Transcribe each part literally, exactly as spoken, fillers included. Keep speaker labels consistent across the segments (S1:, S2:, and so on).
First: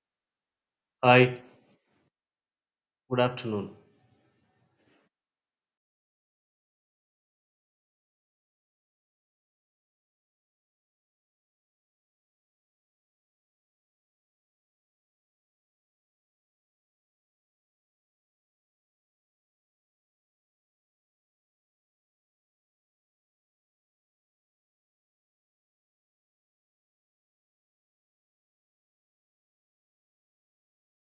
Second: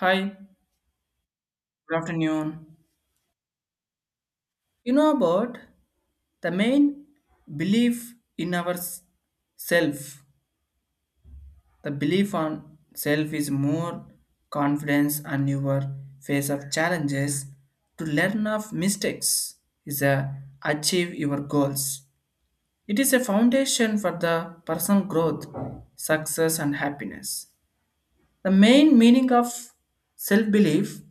S1: Hi,
S2: Hi,
S1: good afternoon.
S2: good afternoon.
S1: You know about the main belief in our s- self. The belief on self is more confidence on your face of challenges to learn of mistakes is a achieve your goals. It is a foundation for the personal growth, success and happiness. The main meaning of self belief,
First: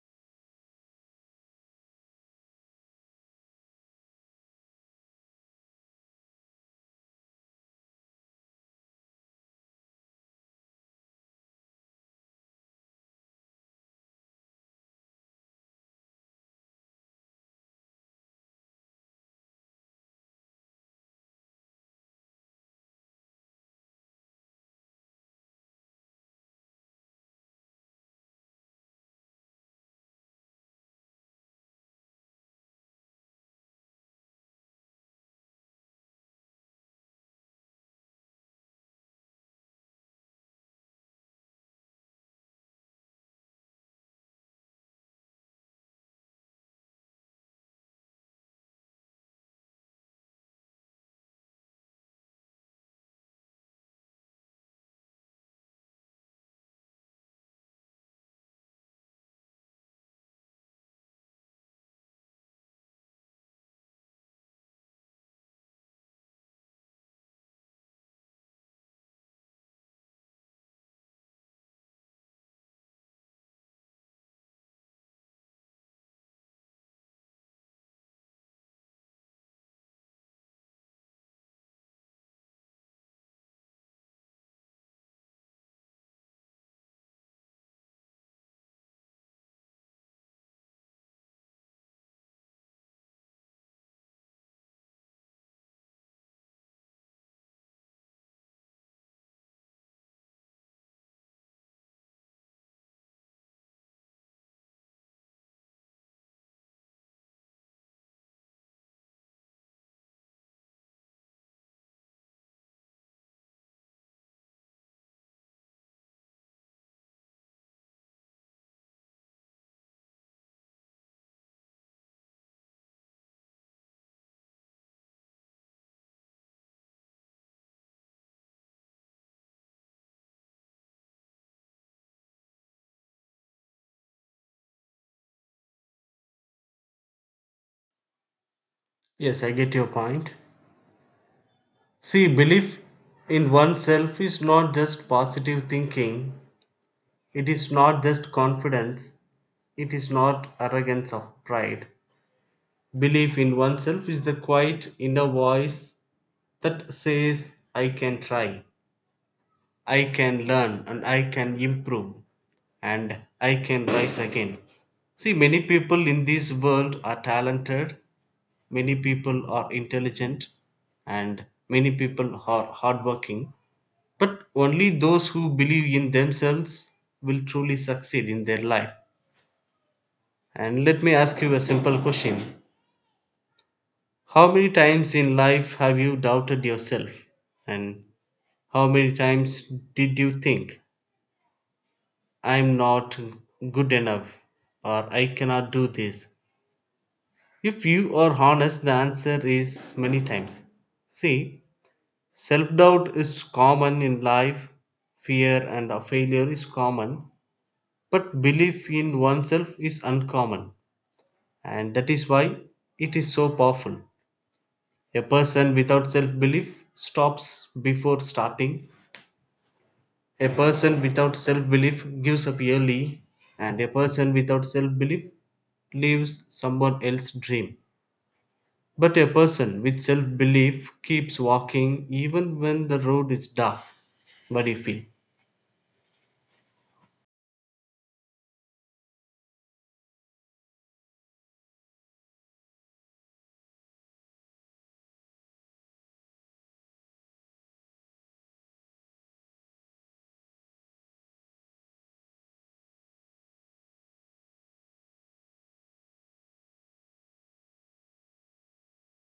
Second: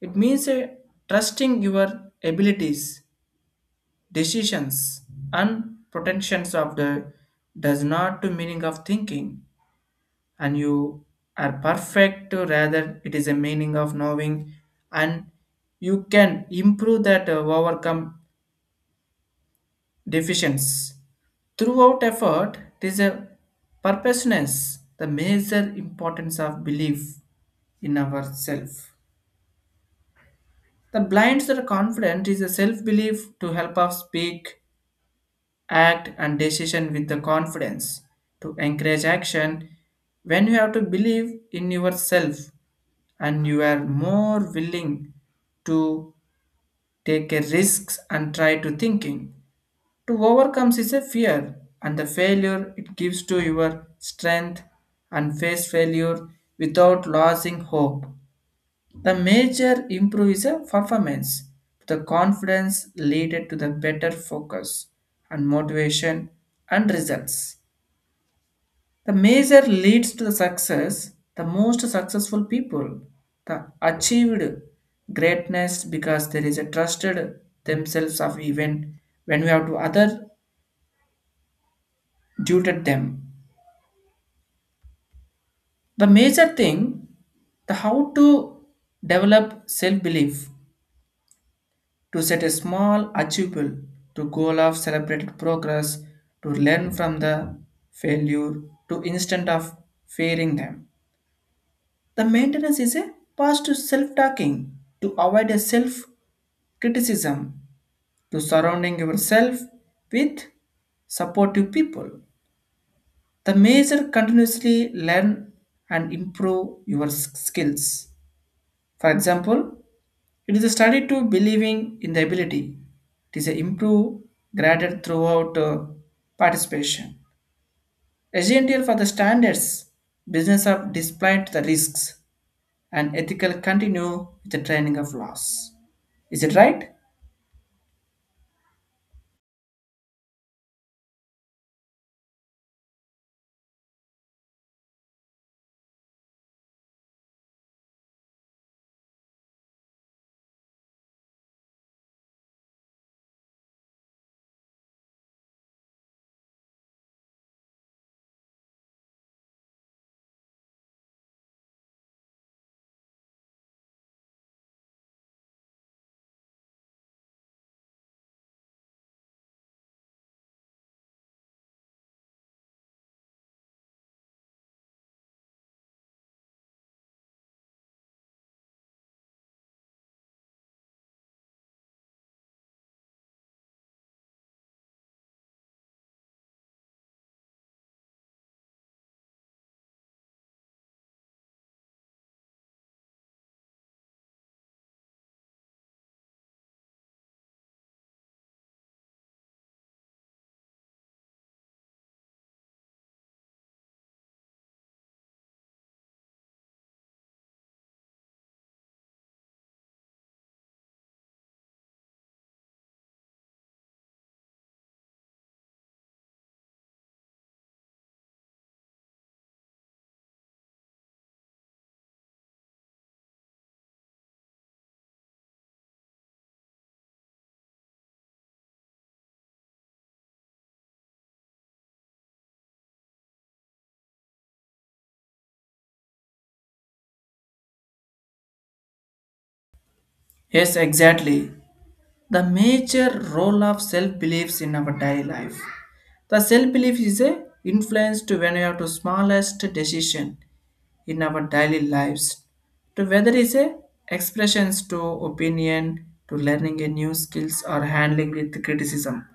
S1: it means a trusting your abilities, decisions and protections of the does not to meaning of thinking and you are perfect to rather it is a meaning of knowing and you can improve that, uh, overcome deficiencies throughout effort. It is a purposeness. The major importance of belief in ourself, the blinds that are confident is a self-belief to help us speak, act and decision with the confidence. To encourage action when you have to believe in yourself, and you are more willing to take a risks and try to thinking to overcome is a fear and the failure. It gives to your strength and face failure without losing hope. The major improve is a performance. The confidence leaded to the better focus and motivation and results. The major leads to the success. The most successful people the achieved greatness because there is a trusted themselves of even when we have to other tutored them. The major thing, the how to develop self belief, to set a small achievable to goal of celebrated progress, to learn from the failure to instant of fearing them, the maintenance is a positive self-talking to avoid a self-criticism, to surrounding yourself with supportive people, the major continuously learn and improve your s- skills, for example. It is a study to believing in the ability. It is a improve graded throughout uh, participation. Essential for the standards, business of displayed the risks and ethical continue with the training of laws. Is it right?
S2: Yes, I get your point. See, belief in oneself is not just positive thinking, it is not just confidence, it is not arrogance of pride. Belief in oneself is the quiet inner voice that says, I can try, I can learn, and I can improve, and I can rise again. See, many people in this world are talented, Many people are intelligent and many people are hardworking, but only those who believe in themselves will truly succeed in their life. And let me ask you a simple question How many times in life have you doubted yourself? And how many times did you think, I'm not good enough or I cannot do this? If you are honest, the answer is many times. See, Self doubt is common in life, fear and of failure is common, but belief in oneself is uncommon, and that is why it is so powerful. A person without self belief stops before starting, a person without self belief gives up early, and a person without self belief lives someone else's dream. But a person with self belief keeps walking even when the road is dark. What do you feel?
S1: Yes, exactly. The major role of self-beliefs in our daily life. The self-belief is a influence to when you have to smallest decision in our daily lives, to whether is a expressions to opinion to learning a new skills or handling with criticism.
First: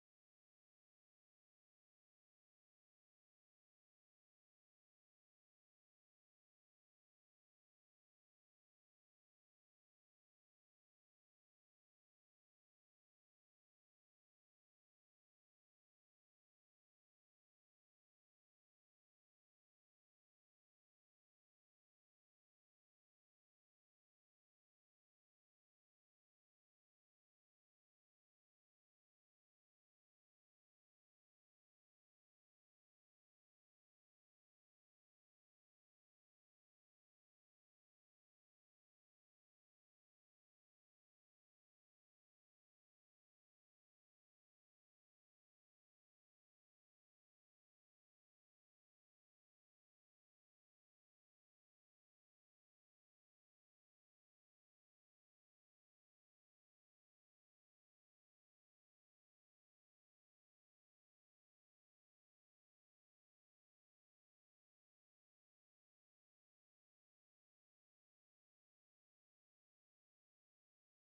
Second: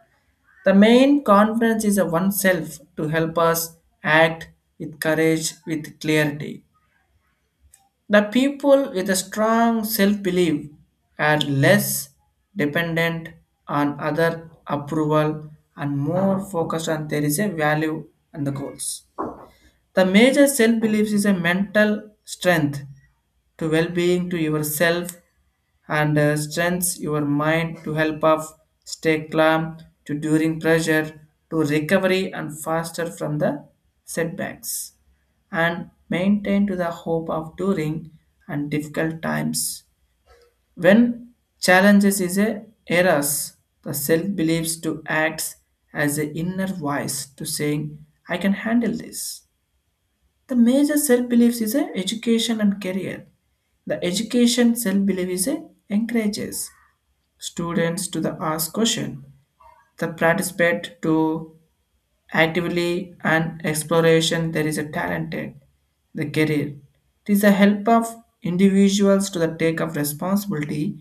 S1: The main confidence is a oneself to help us act with courage, with clarity. The people with a strong self-belief are less dependent on other approval and more focused on there is a value and the goals. The major self beliefs is a mental strength to well-being to yourself and uh, strengths your mind to help us stay calm to during pressure, to recovery and faster from the setbacks and maintain to the hope of during and difficult times when challenges is a errors. The self believes to acts as the inner voice to saying I can handle this. The major self beliefs is a education and career. The education self belief is a encourages students to the ask question, the participate to actively and exploration. There is a talented, the career. It is a help of individuals to the take of responsibility,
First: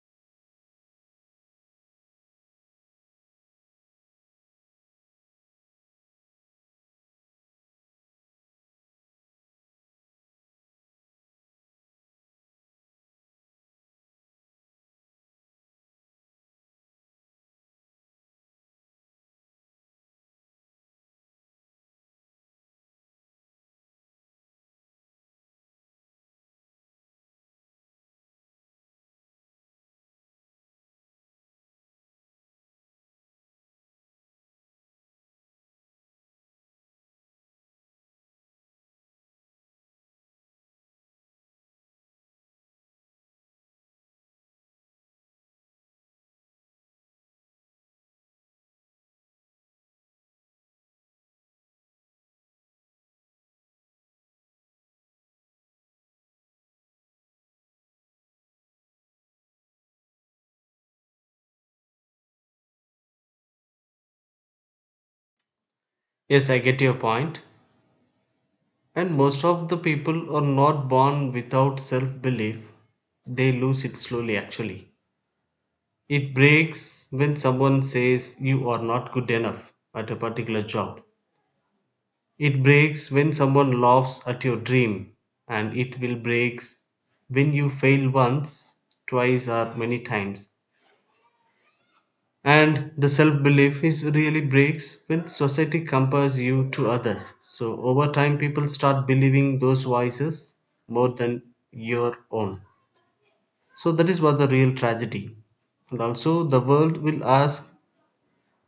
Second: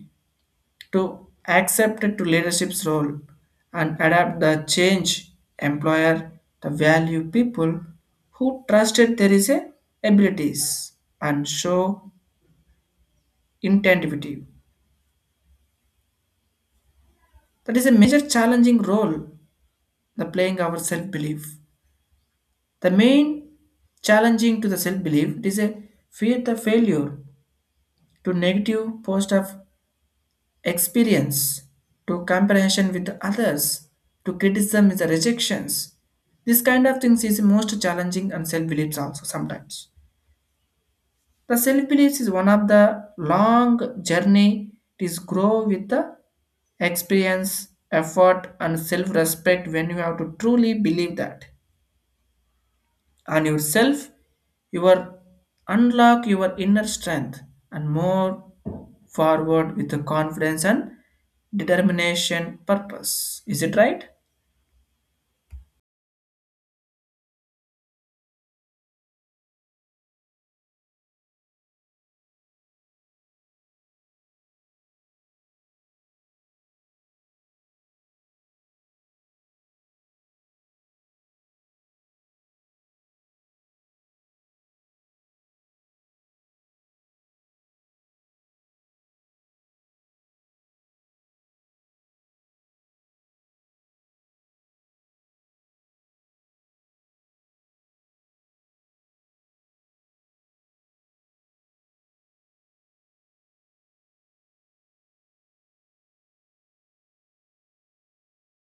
S1: to accept to leadership's role and adapt the change employer the value people who trusted there is a abilities and show intensity, that is a major challenging role the playing our self belief. The main challenging to the self belief is a fear the failure, to negative post of experience, to comparison with others, to criticism is the rejections. This kind of things is most challenging and self beliefs also sometimes. The self beliefs is one of the long journey. It is grow with the experience effort and self respect when you have to truly believe that on yourself, you are unlock your inner strength and move forward with the confidence and determination purpose. Is it right?
S2: Yes, I get your point. And most of the people are not born without self belief. They lose it slowly, actually. It breaks when someone says you are not good enough at a particular job. It breaks when someone laughs at your dream. And it will breaks when you fail once, twice, or many times. And the self-belief is really breaks when society compares you to others, so over time people start believing those voices more than your own. So that is what the real tragedy. And also the world will ask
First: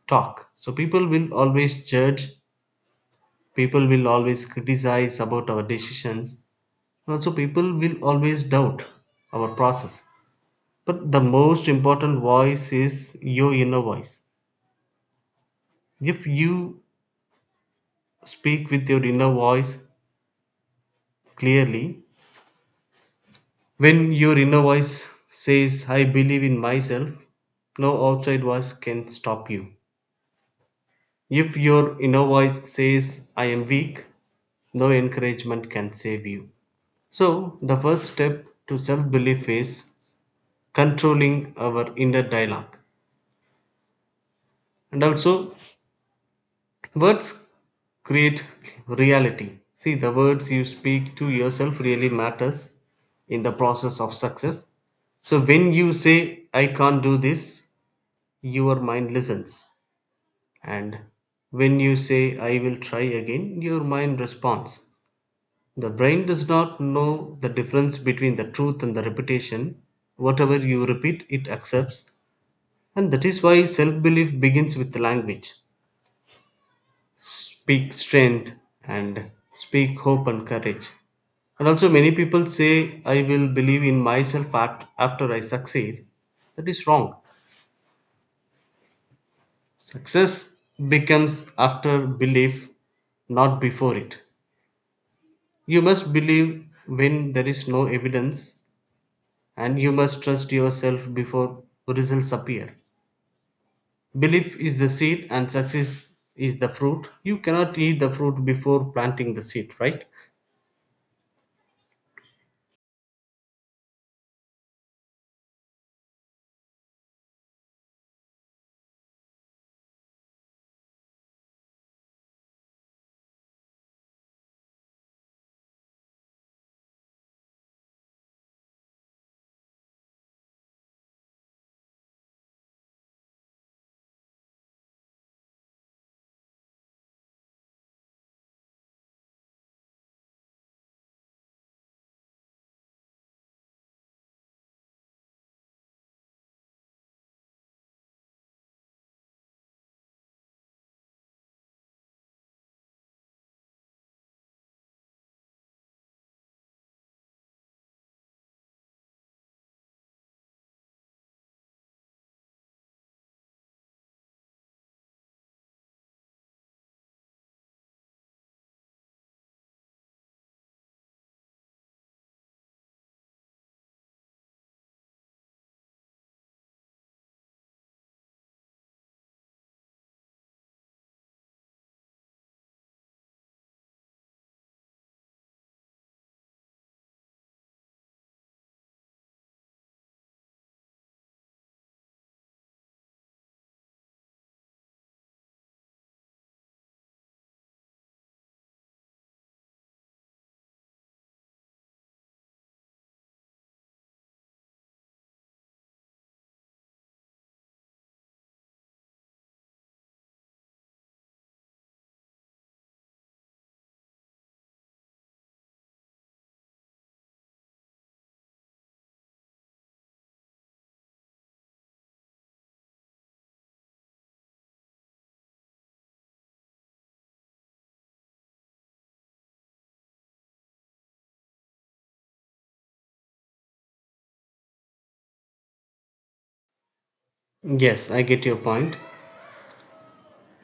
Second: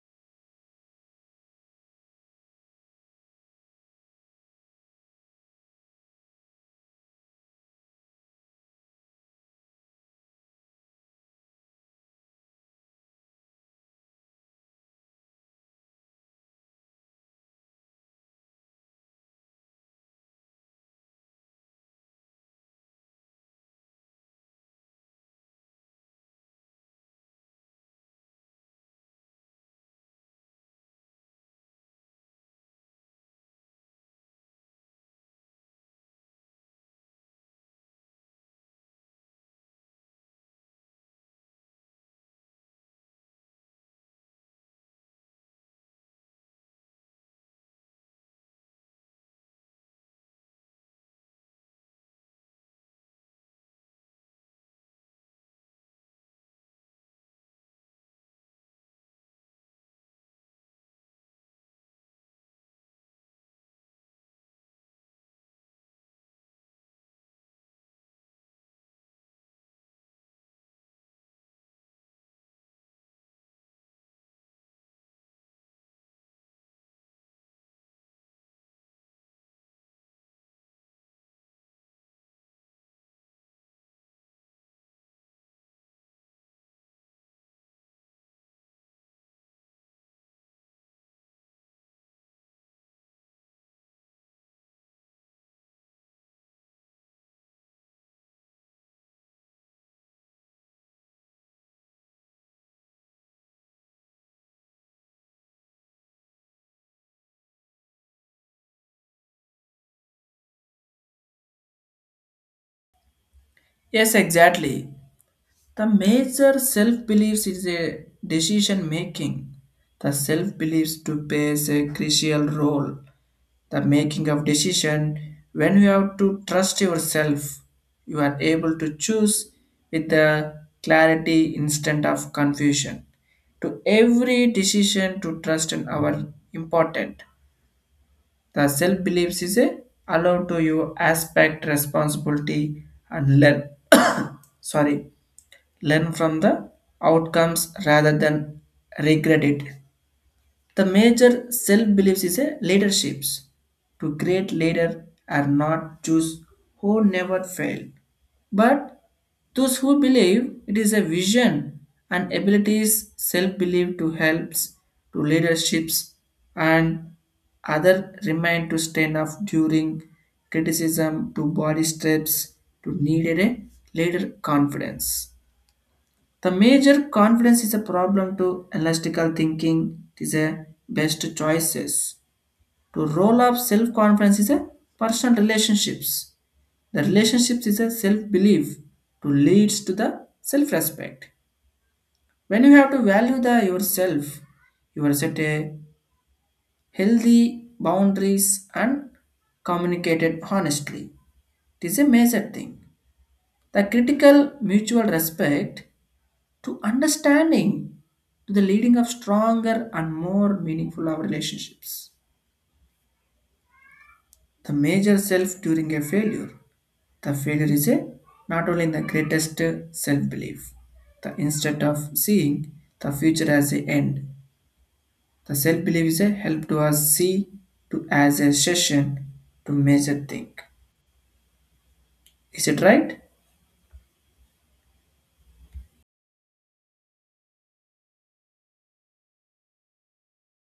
S2: talk, so people will always judge, people will always criticize about our decisions, and also people will always doubt our process. But the most important voice is your inner voice. If you Speak with your inner voice clearly. When your inner voice says, I believe in myself, no outside voice can stop you. If your inner voice says, I am weak, no encouragement can save you. So, the first step to self belief is controlling our inner dialogue. And also, Words create reality. See, the words you speak to yourself really matters in the process of success. So when you say I can't do this, your mind listens. And when you say I will try again, your mind responds. The brain does not know the difference between the truth and the repetition. Whatever you repeat, it accepts. And that is why self belief begins with language. Speak strength and speak hope and courage. And also, many people say, I will believe in myself at, after I succeed. That is wrong. Success becomes after belief, not before it. You must believe when there is no evidence, and you must trust yourself before results appear. Belief is the seed, and success is the fruit. You cannot eat the fruit before planting the seed, right?
S1: Yes, exactly. The major self beliefs is a decision making. The self beliefs to plays a crucial role the making of decision when you have to trust yourself, you are able to choose with the clarity instead of confusion to every decision to trust in our important. The self beliefs is a allow to you aspect responsibility and learn sorry, learn from the outcomes rather than regret it. The major self beliefs is a leaderships. To great leader are not those who never fail, but those who believe it is a vision and abilities. Self belief to helps to leaderships and other remain to stand up during criticism to body steps to needed a leader confidence. The major confidence is a problem to elastical thinking. It is a best choices. To roll up self-confidence is a personal relationships. The relationships is a self-belief to leads to the self-respect. When you have to value the yourself, you are set a healthy boundaries and communicated honestly. It is a major thing. The critical mutual respect to understanding to the leading of stronger and more meaningful our relationships. The major self during a failure, the failure is a not only in the greatest self belief, the instead of seeing the future as a end, the self belief is a help to us see to as a session to measure think. Is it right?
S2: Yes, I get your point.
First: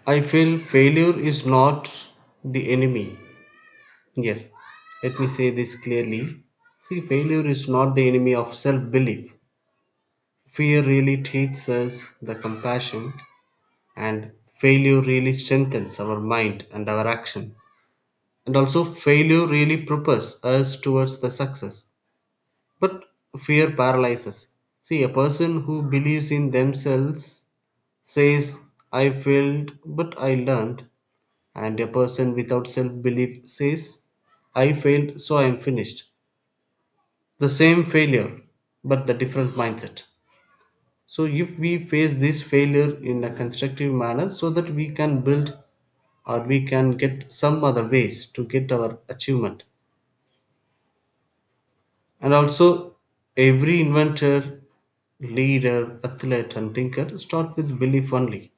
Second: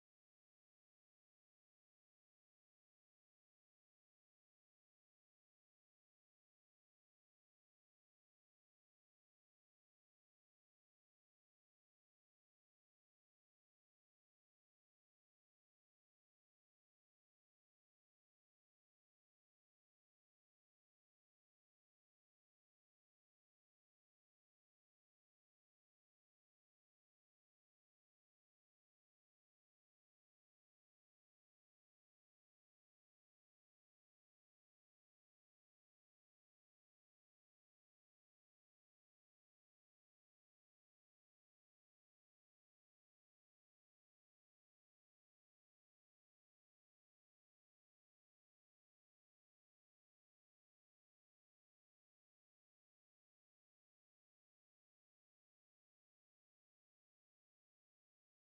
S2: I feel failure is not the enemy. Yes, let me say this clearly. See, failure is not the enemy of self belief. Fear really teaches us the compassion, and failure really strengthens our mind and our action. And also, failure really propels us towards the success. But fear paralyzes. See, a person who believes in themselves says, I failed, but I learned. And a person without self belief says, I failed, so I am finished. The same failure, but the different mindset. So, if we face this failure in a constructive manner, so that we can build or we can get some other ways to get our achievement. And also, every inventor, leader, athlete, and thinker start with belief only,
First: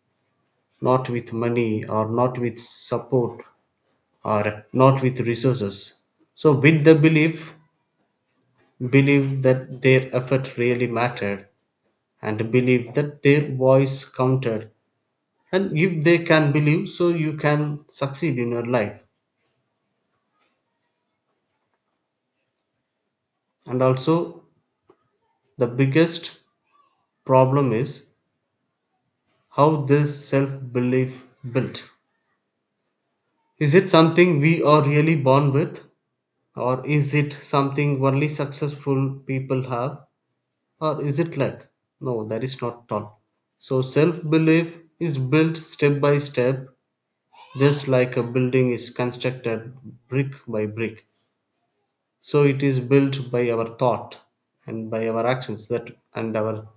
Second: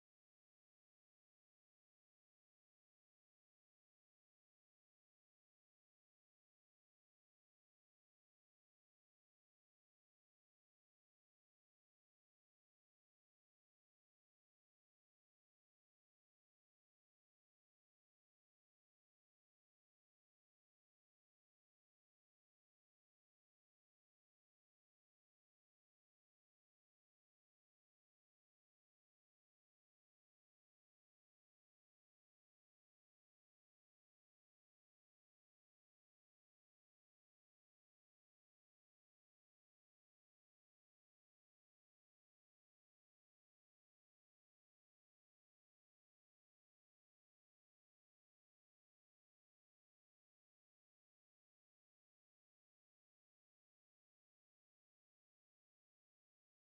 S2: not with money or not with support or not with resources. So, with the belief, Believe that their effort really mattered and believe that their voice counted. And if they can believe, so you can succeed in your life. And also, the biggest problem is how this self belief built. Is it something we are really born with, or is it something only successful people have, or is it luck? No, that is not at all. So self belief is built step by step. Just like a building is constructed brick by brick, so it is built by our thought and by our actions that and our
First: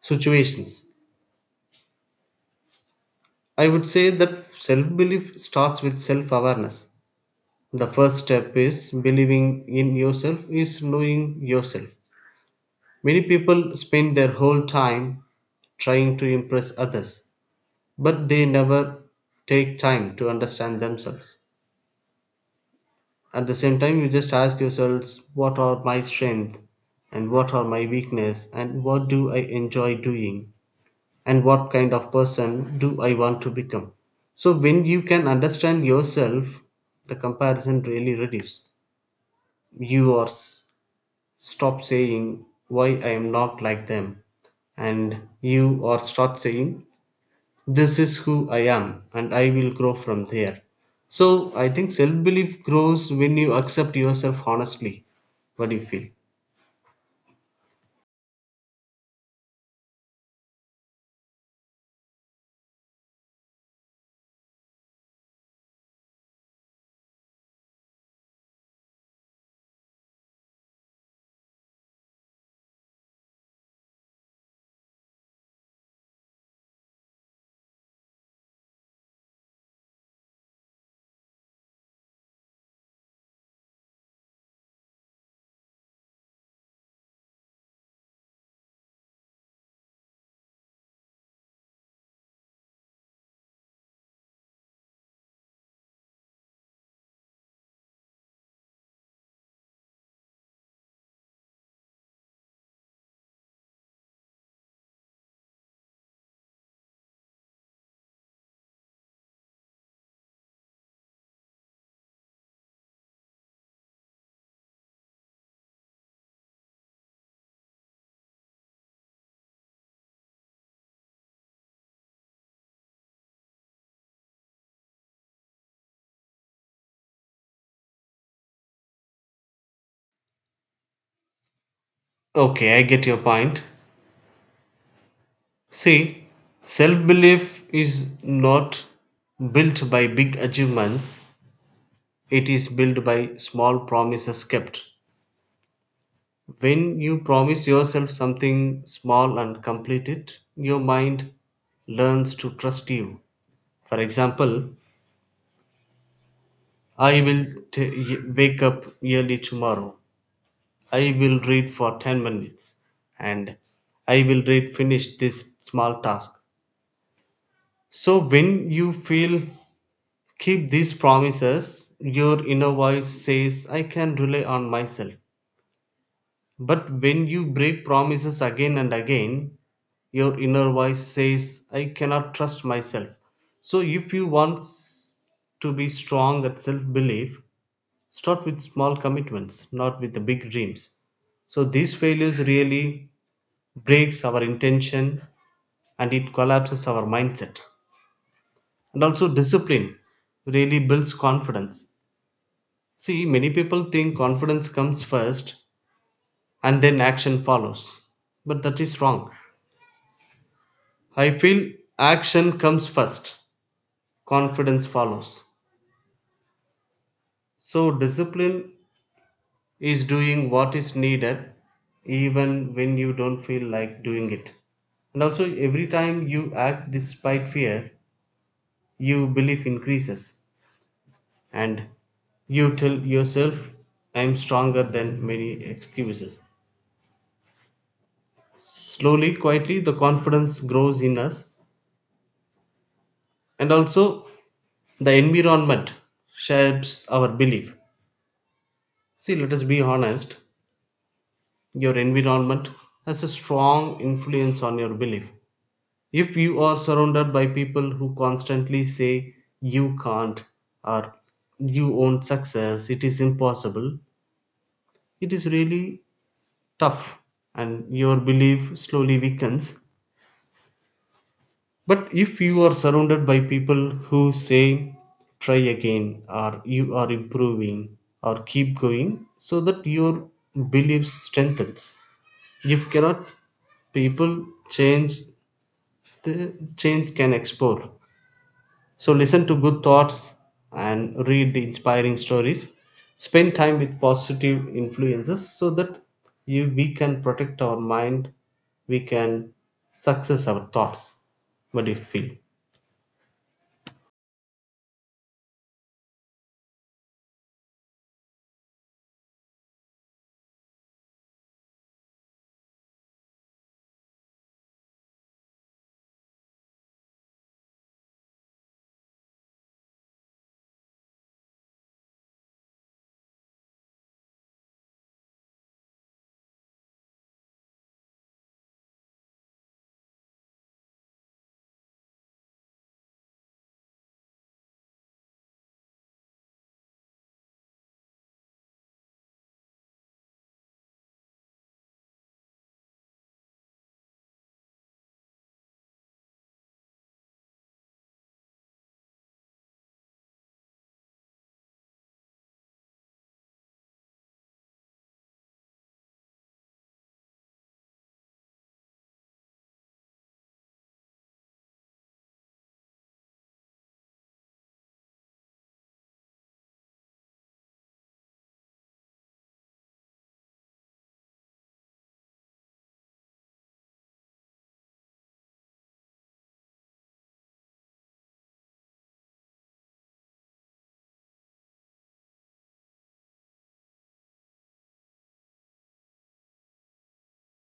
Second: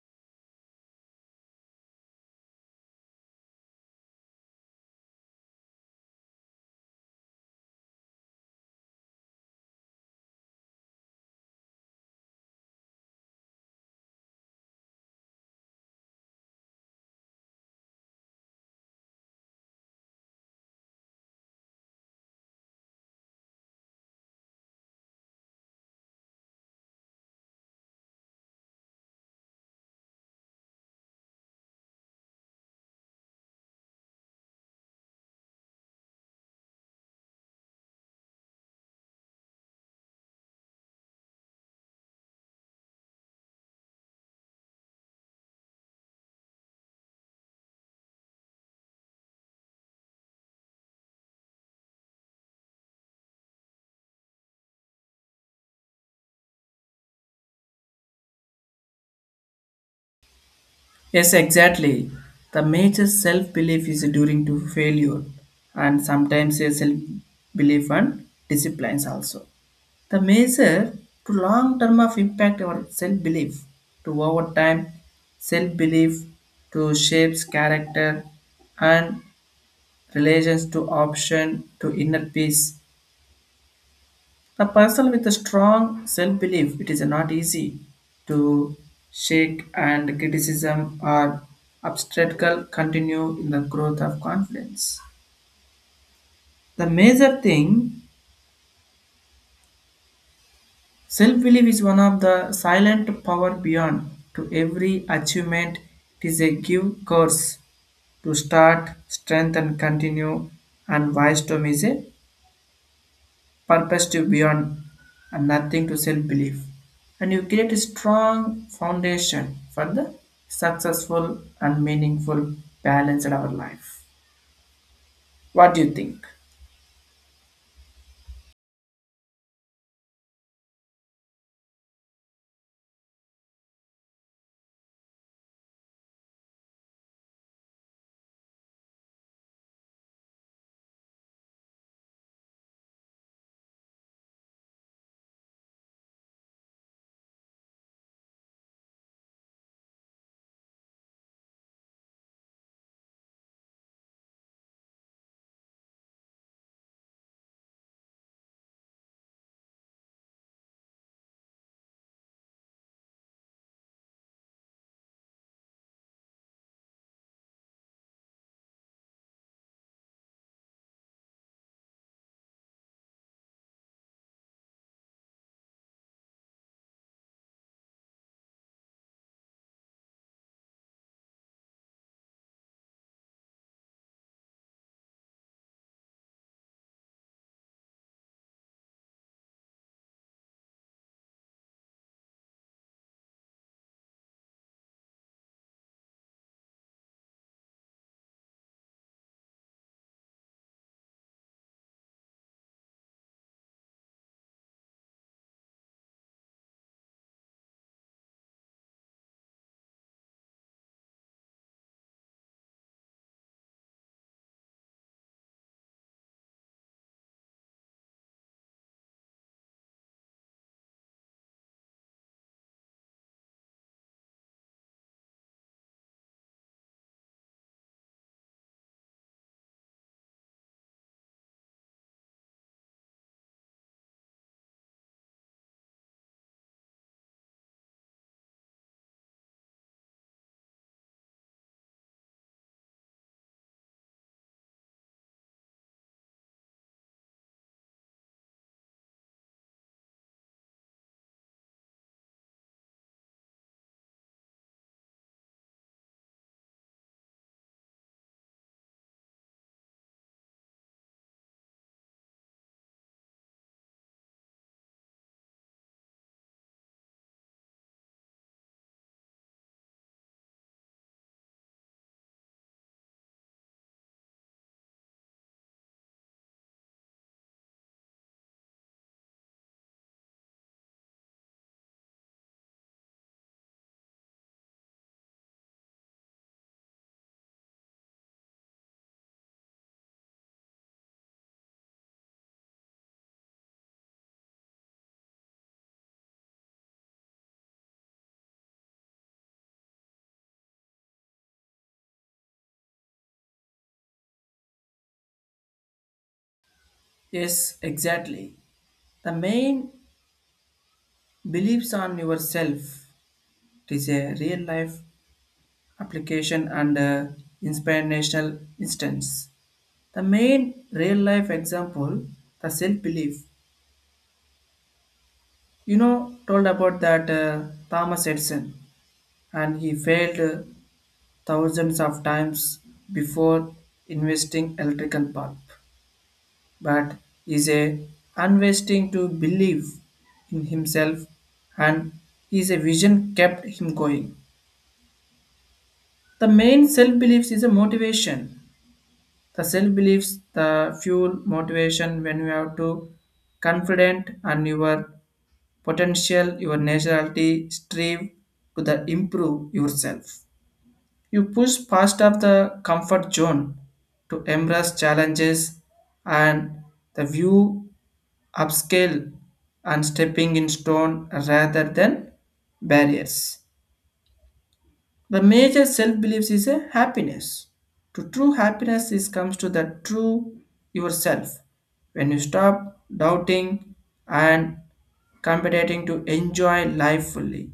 S2: situations. I would say that self belief starts with self awareness. The first step is believing in yourself, is knowing yourself. Many people spend their whole time trying to impress others, but they never take time to understand themselves. At the same time, you just ask yourselves what are my strengths and what are my weakness and what do I enjoy doing and what kind of person do I want to become. So when you can understand yourself, the comparison really reduces. You are s- stop saying why I am not like them, and you are start saying this is who I am and I will grow from there. So I think self belief grows when you accept yourself honestly. What do you feel?
S1: Yes, exactly. The major self belief is during to failure and sometimes a self belief and disciplines also. The measure to long term of impact or self belief to over time, self belief to shapes character and relations to option to inner peace. The person with a strong self-belief, it is not easy to shake and criticism or obstacle continue in the growth of confidence. The major thing, self-belief is one of the silent power beyond to every achievement. It is a give course to start, strength and continue and wisdom is a purpose to beyond and nothing to self belief. And you create a strong foundation for the successful and meaningful balance in our life. What do you think?
S2: Okay, I get your point. See, self belief is not built by big achievements, it is built by small promises kept. When you promise yourself something small and complete it, your mind learns to trust you. For example, I will t- wake up early tomorrow. I will read for ten minutes and I will read finish this small task. So when you feel keep these promises, your inner voice says I can rely on myself. But when you break promises again and again, your inner voice says I cannot trust myself. So if you want s- to be strong at self belief, Start with small commitments, not with the big dreams. So these failures really breaks our intention and it collapses our mindset. And also discipline really builds confidence. See, many people think confidence comes first and then action follows. But that is wrong. I feel action comes first, confidence follows. So discipline is doing what is needed even when you don't feel like doing it. And also, every time you act despite fear, your belief increases and you tell yourself, I'm stronger than many excuses. Slowly, quietly, the confidence grows in us, and also the environment shapes our belief. See, let us be honest, your environment has a strong influence on your belief. If you are surrounded by people who constantly say you can't or you won't success, it is impossible, it is really tough, and your belief slowly weakens. But if you are surrounded by people who say try again or you are improving or keep going, so that your belief strengthens. If cannot people change, the change can explore. So listen to good thoughts and read the inspiring stories. Spend time with positive influences so that you, we can protect our mind, we can success our thoughts. What do you feel?
S1: Yes, exactly. The main beliefs on yourself is a real life application and a inspirational instance. The main real life example, the self belief. You know, told about that uh, Thomas Edison and he failed uh, thousands of times before investing electrical bulb, but is a unwasting to believe in himself, and his vision kept him going. The main self-beliefs is a motivation. The self-beliefs, the fuel motivation when you have to confident and your potential, your nationality strive to the improve yourself. You push past of the comfort zone to embrace challenges and the view upscale and stepping in stone rather than barriers. The major self beliefs is a happiness. To true happiness is comes to the true yourself. When you stop doubting and competing to enjoy life fully,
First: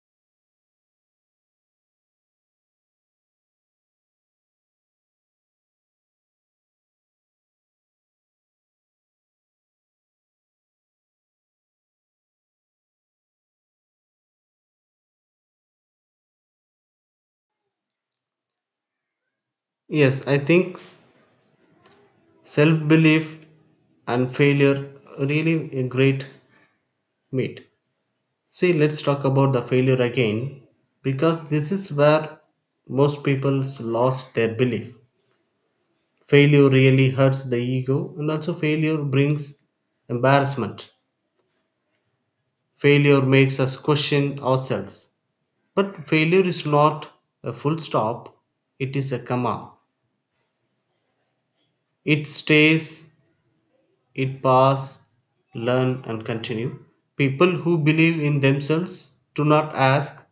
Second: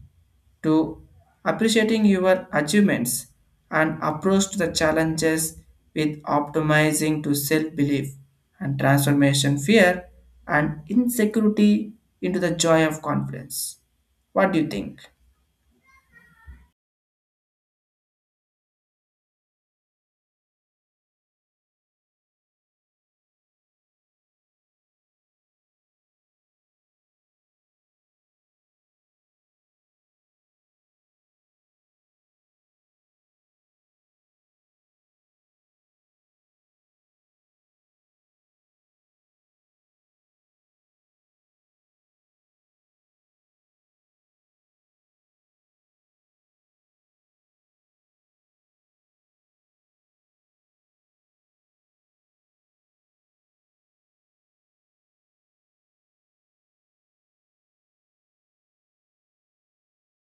S1: to appreciating your achievements and approach to the challenges with optimizing to self-belief and transformation fear and insecurity into the joy of confidence. What do you think?
S2: Yes, I think self belief and failure really a great meet. See, let's talk about the failure again because this is where most people lost their belief. Failure really hurts the ego and also failure brings embarrassment. Failure makes us question ourselves, but failure is not a full stop, it is a comma. It stays, it pass, learn and continue. People who believe in themselves do not ask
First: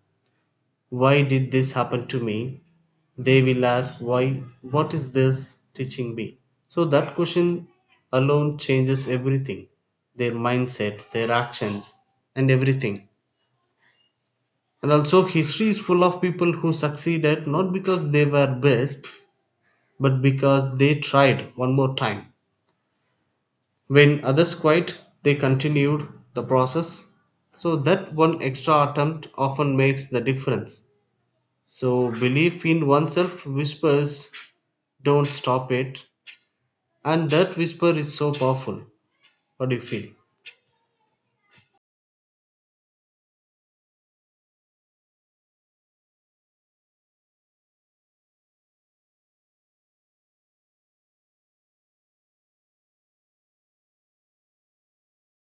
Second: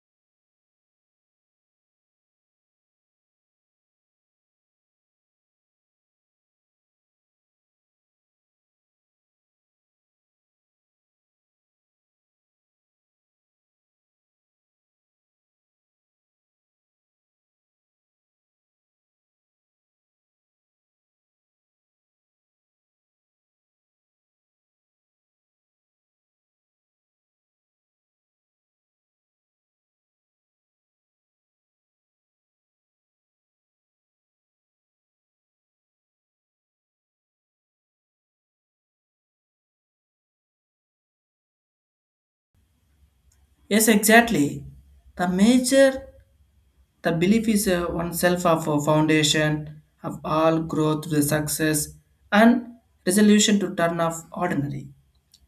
S2: Why did this happen to me? They will ask why what is this teaching me? So that question alone changes everything. Their mindset, their actions, and everything. And also history is full of people who succeeded not because they were best, but because they tried one more time. When others quit, they continued the process. So that one extra attempt often makes the difference. So belief in oneself whispers Don't stop it. And that whisper is so powerful. What do you feel?
S1: Yes, exactly. The major, the belief is uh, oneself of a foundation of all growth to success and resolution to turn off ordinary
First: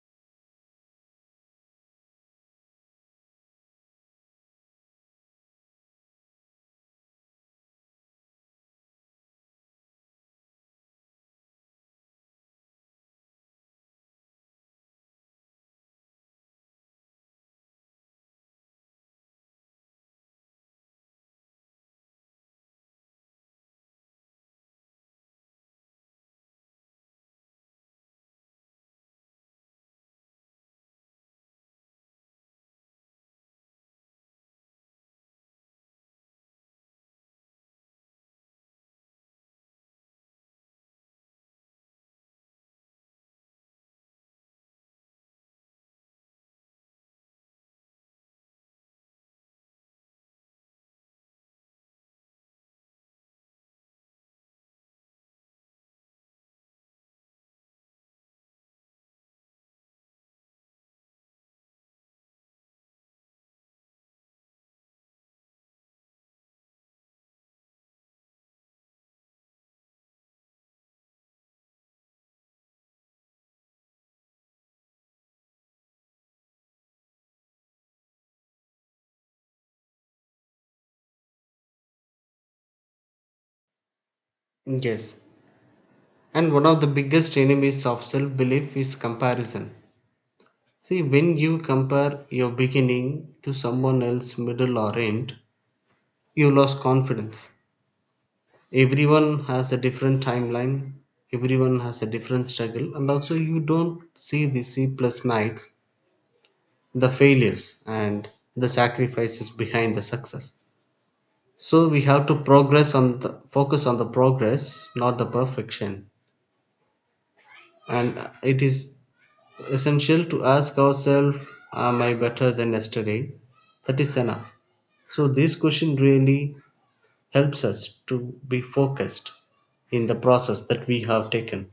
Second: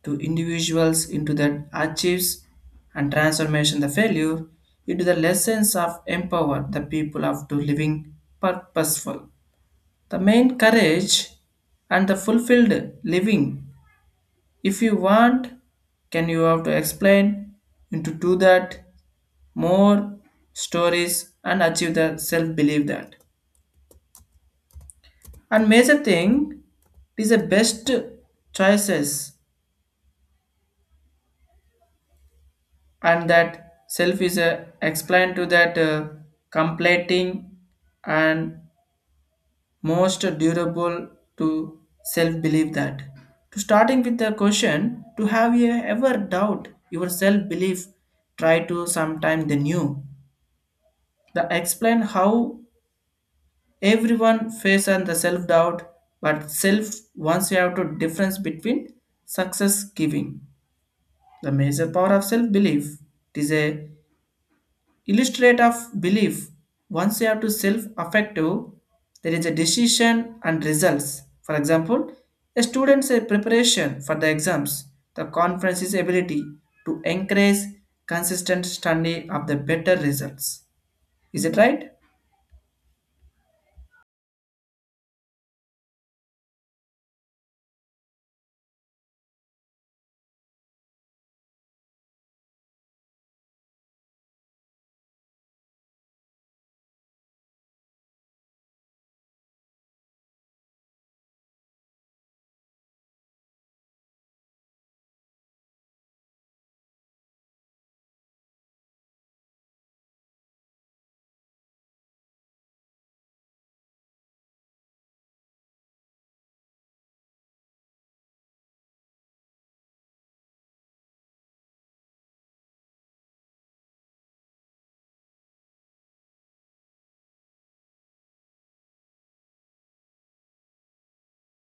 S1: to individuals into that achieves and transformation the failure into the lessons of empower the people of to living purposeful. The main courage and the fulfilled living. If you want, can you have to explain into do that more stories and achieve the self believe that, and major thing is the best choices, and that self is uh, explained to that uh, completing and most durable to self believe that, to starting with the question to have you ever doubt your self belief, try to sometime the new, the explain how Everyone face on the self doubt, but self once you have to difference between success giving. The major power of self belief. It is a illustrate of belief. Once you have to self affective, there is a decision and results. For example, a student's uh, preparation for the exams, the conference's ability to encourage consistent study of the better results. Is it right?
S2: Yes. And one of the biggest enemies of self belief is comparison. See, when you compare your beginning to someone else, middle or end, you lose confidence. Everyone has a different timeline, everyone has a different struggle, and also you don't see the C plus nights, the failures, and the sacrifices behind the success. So we have to progress on the focus on the progress, not the perfection. And it is essential to ask ourselves, am I better than yesterday? That is enough. So this question really helps us to be focused in the process that we have taken.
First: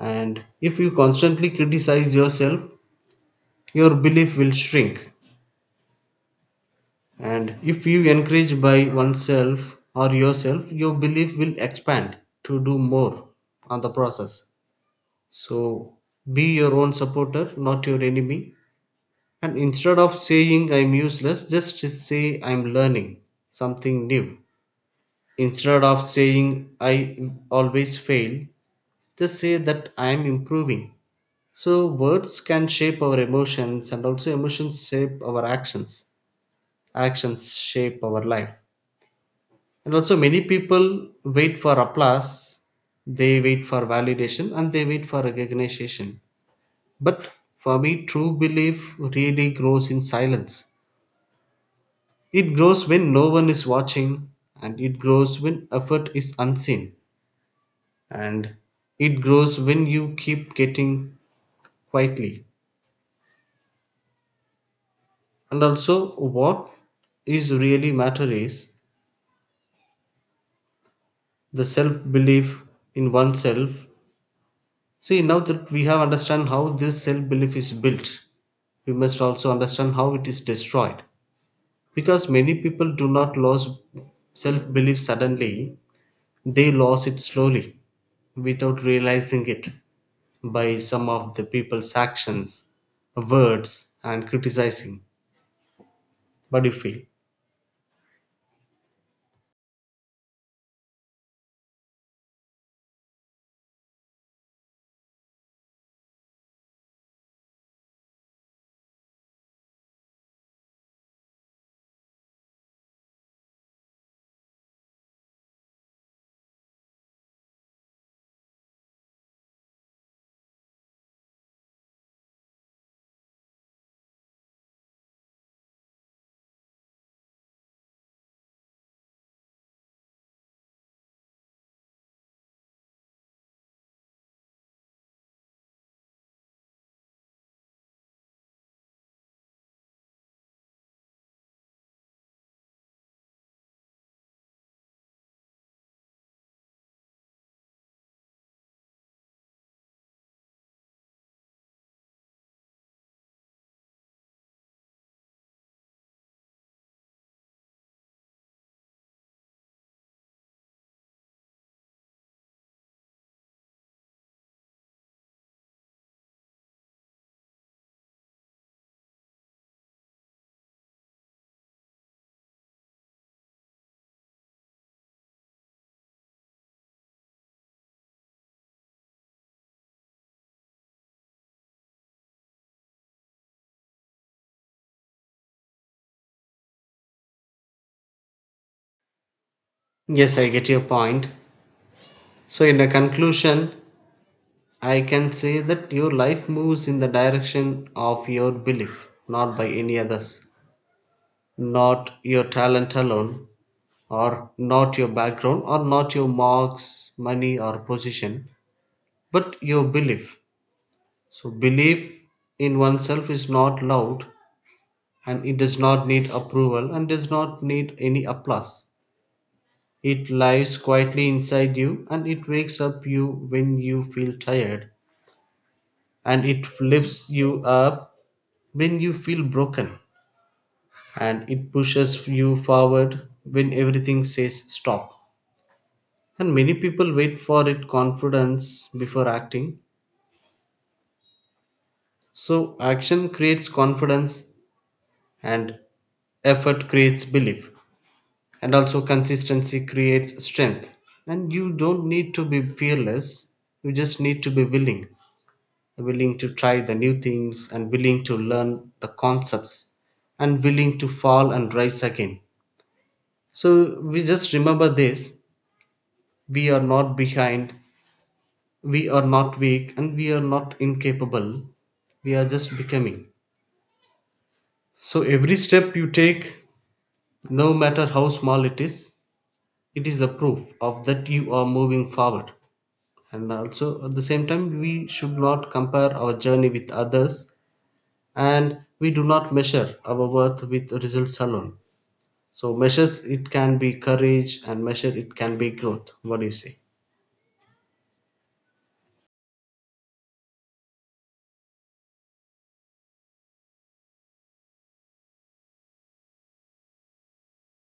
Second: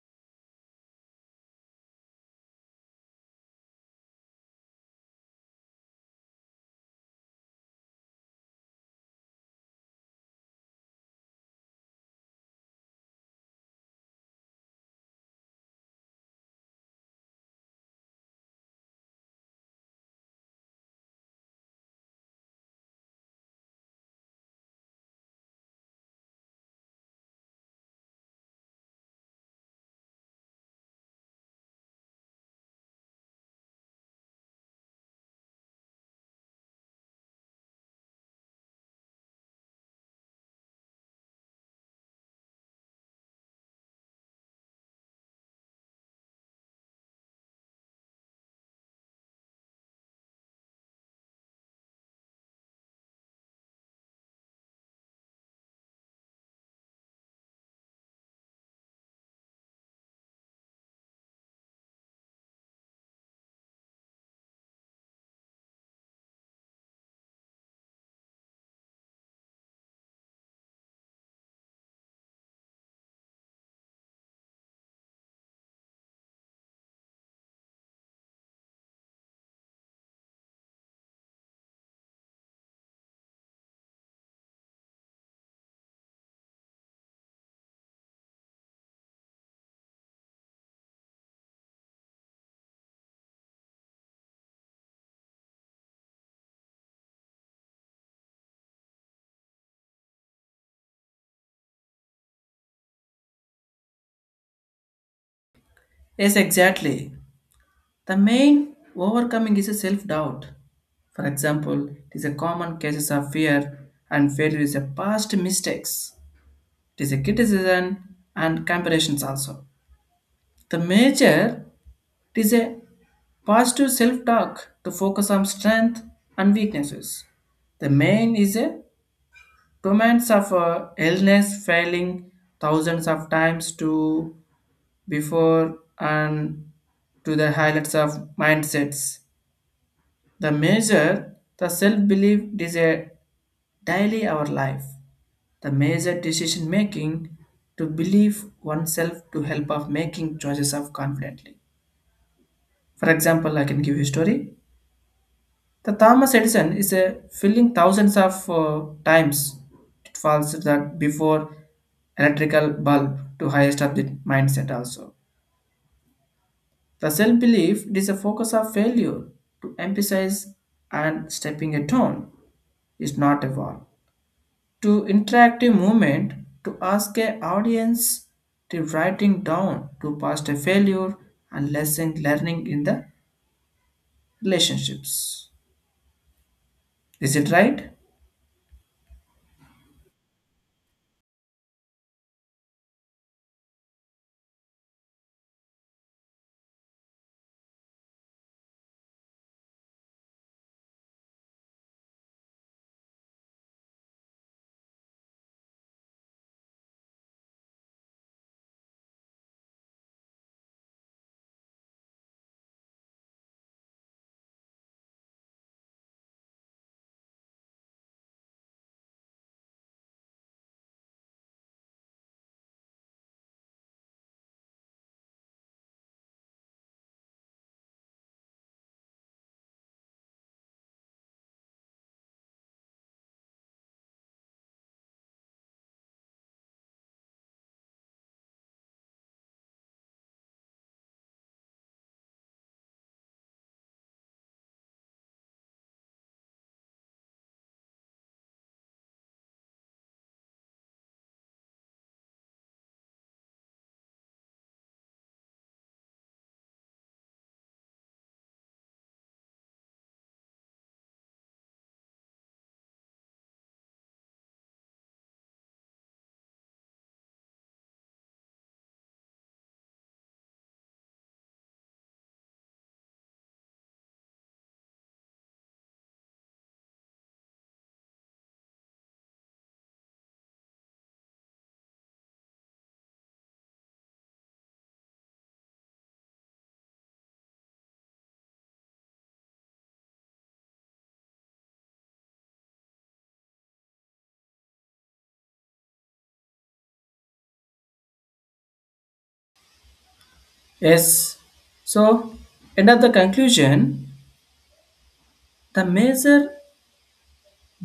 S2: And if you constantly criticize yourself, your belief will shrink. And if you encourage by oneself or yourself, your belief will expand to do more on the process. So be your own supporter, not your enemy. And instead of saying I'm useless, just say I'm learning something new. Instead of saying I always fail, just say that I'm improving. So words can shape our emotions and also emotions shape our actions. Actions shape our life. And also, many people wait for applause, they wait for validation, and they wait for recognition. But for me, true belief really grows in silence. It grows when no one is watching, and it grows when effort is unseen, and it grows when you keep getting quietly. And also, what is really matter is the self belief in oneself. See, now that we have understand how this self belief is built, we must also understand how it is destroyed. Because many people do not lose self belief suddenly, they lose it slowly without realizing it by some of the people's actions, words, and criticizing. What do you feel?
S1: Yes, exactly. The main overcoming is a self doubt. For example, it is a common cases of fear and failure is a past mistakes. It is a criticism and comparisons also. The major, it is a positive self talk to focus on strength and weaknesses. The main is a torments of uh, illness failing thousands of times to before and to the highlights of mindsets. The major, the self belief is a daily our life. The major decision making to believe oneself to help of making choices of confidently. For example, I can give you a story. The Thomas Edison is a filling thousands of uh, times it falls that before electrical bulb to highest of the mindset also. The self belief is a focus of failure to emphasize and stepping a tone is not a wall. To interactive movement to ask a audience to writing down to past a failure and lesson learning in the relationships. Is it right?
S2: Yes, I get your point. So, in a conclusion, I can say that your life moves in the direction of your belief, not by any others. Not your talent alone, or not your background, or not your marks, money, or position, but your belief. So, belief in oneself is not loud and it does not need approval and does not need any applause. It lies quietly inside you and it wakes up you when you feel tired and it lifts you up when you feel broken and it pushes you forward when everything says stop. And many people wait for it confidence before acting. So action creates confidence and effort creates belief. And also consistency creates strength. And you don't need to be fearless. You just need to be willing. Willing to try the new things and willing to learn the concepts and willing to fall and rise again. So we just remember this. We are not behind, we are not weak and we are not incapable, we are just becoming. So every step you take, no matter how small it is, it is the proof of that you are moving forward. And also at the same time we should not compare our journey with others, and we do not measure our worth with results alone. So measures it can be courage and measure it can be growth. What do you say?
S1: Yes. So end of the conclusion, the major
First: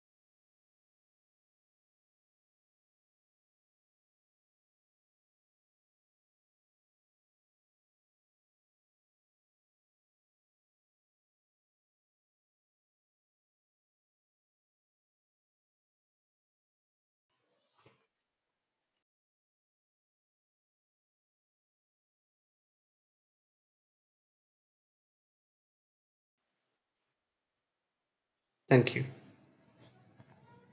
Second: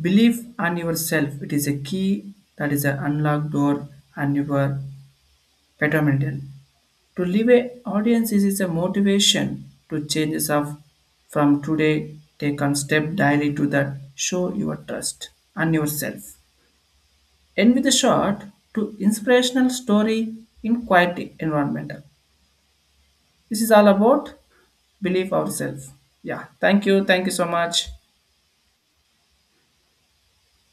S1: belief on yourself. It is a key that is an unlocked door and your betterment. To live audiences is a motivation to changes of from today take on step daily to that. Show your trust on yourself. End with a short to inspirational story in quiet environmental. This is all about believe ourselves. Yeah, thank you. Thank you so much.
S2: Thank you.